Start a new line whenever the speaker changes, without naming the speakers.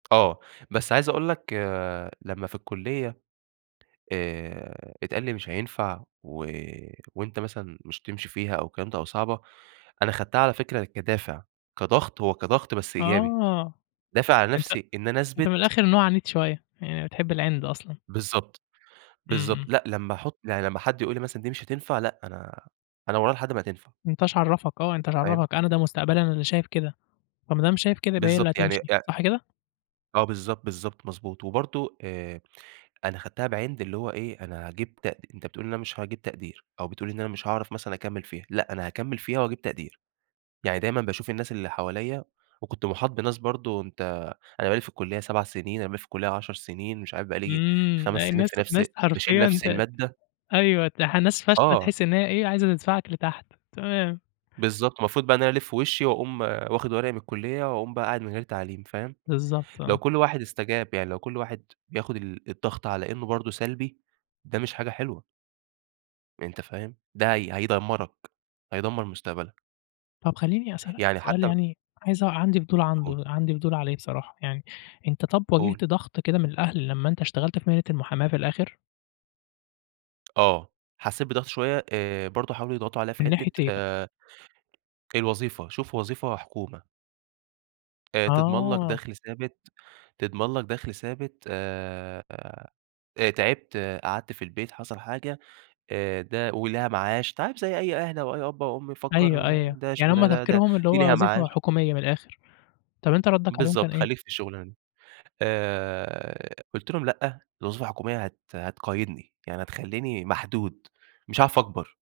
آه. بس عايز أقول لك لمّا في الكُلية آآ اتقال لي مش هينفع و وأنت مثلًا مش هتمشي فيها أو الكلام ده أو صعبة، أنا خدتها على فكرة كدافع، كضغط هو كضغط بس إيجابي.
آه.
دافع
أنت
لنفسي إن أنا
أنت من
أثبِت
الآخر نوع عنيد شوية، يعني بتحب العِند أصلًا.
بالضبط،
إمم،
بالضبط.
إمم.
لأ لمّا أحط يعني لمّا حد يقول لي مثلًا دي مش هتنفع، لأ أنا أنا وراها لحد ما هتنفع.
أنت ايش عرَّفك؟ آه أنت ايش
فاهم؟
عرَّفك، أنا ده مستقبلي، أنا اللي شايف كده. فما دام شايف كده يبقى هي اللي
بالضبط. يعني
هتمشي،
يع
صح كده؟
آه بالضبط، بالضبط، مضبوط. وبرضه آآ أنا خدتها بعِند اللي هو إيه أنا هاجيب تق أنت بتقول إن أنا مش هاجيب تقدير، أو بتقول إن أنا مش هاعرف مثلًا أكمِل فيها، لأ، أنا هاكمِل فيها وهاجيب تقدير. يعني دايمًا باشوف الناس اللي حواليَّ وكنت مُحاط بناس برضه أنت أنا بقى لي في الكُلية 7 سنين، أنا بقى لي في الكُلية 10 سنين، مش عارف بقى لي
إمم.
5
لأ
سنين
الناس
في نفس
ناس
باشيل
حرفيًا
نفس
ت
المادة.
أيوه تح ناس فاشلة
آه.
تحس إن هي إيه عايزة تدفعك لتحت، تمام.
بالضبط. المفروض بقى إن أنا ألِف وشي وأقوم واخد ورقي من الكُلية وأقوم بقى قاعد من غير تعليم، فاهم؟
بالضبط،
لو
آه.
كل واحد استجاب يعني لو كل واحد بياخد ال الضغط على إنه برضه سلبي، ده مش حاجة حلوة. أنت فاهم؟ ده هي هيدمرك، هيدمر مستقبلك.
طب خلّيني أسألك
يعني
سؤال
حتى ب
يعني عايز أع عندي فضول
قُل.
عنده عندي فضول عليه بصراحة يعني. أنت طب
قُل.
واجهت ضغط كده من الأهل لمّا أنت اشتغلت في مهنة المحاماة في الآخر؟
آه. حسيت بضغط شوية، آآ برضه حاولوا يضغطوا عليَّ في
من ناحية
حتة
إيه بقى؟
آآ الوظيفة، شوف وظيفة حكومة. آآ تضمن لك
آه.
دَخل ثابت، تضمن لك دَخل ثابت آآ آآ تعبت، قعدت في البيت، حصل حاجة، آآ ده وليها معاش، أنت عارف زي أي أهل أو أي أب أو أم
أيوه،
يفكر
أيوه.
ده
يعني هُم
شغلانة د ده
تفكيرهم اللي
دي
هو
ليها
وظيفة
معاش
حكومية من الآخر. طب أنت ردك عليهم كان
بالضبط،
إيه؟
خلّيك في الشغلانة دي. آآ قُلت لهم :"لأ، الوظيفة الحكومية هت هتقيدني، يعني هتخلّيني محدود، مش هاعرف أكبر."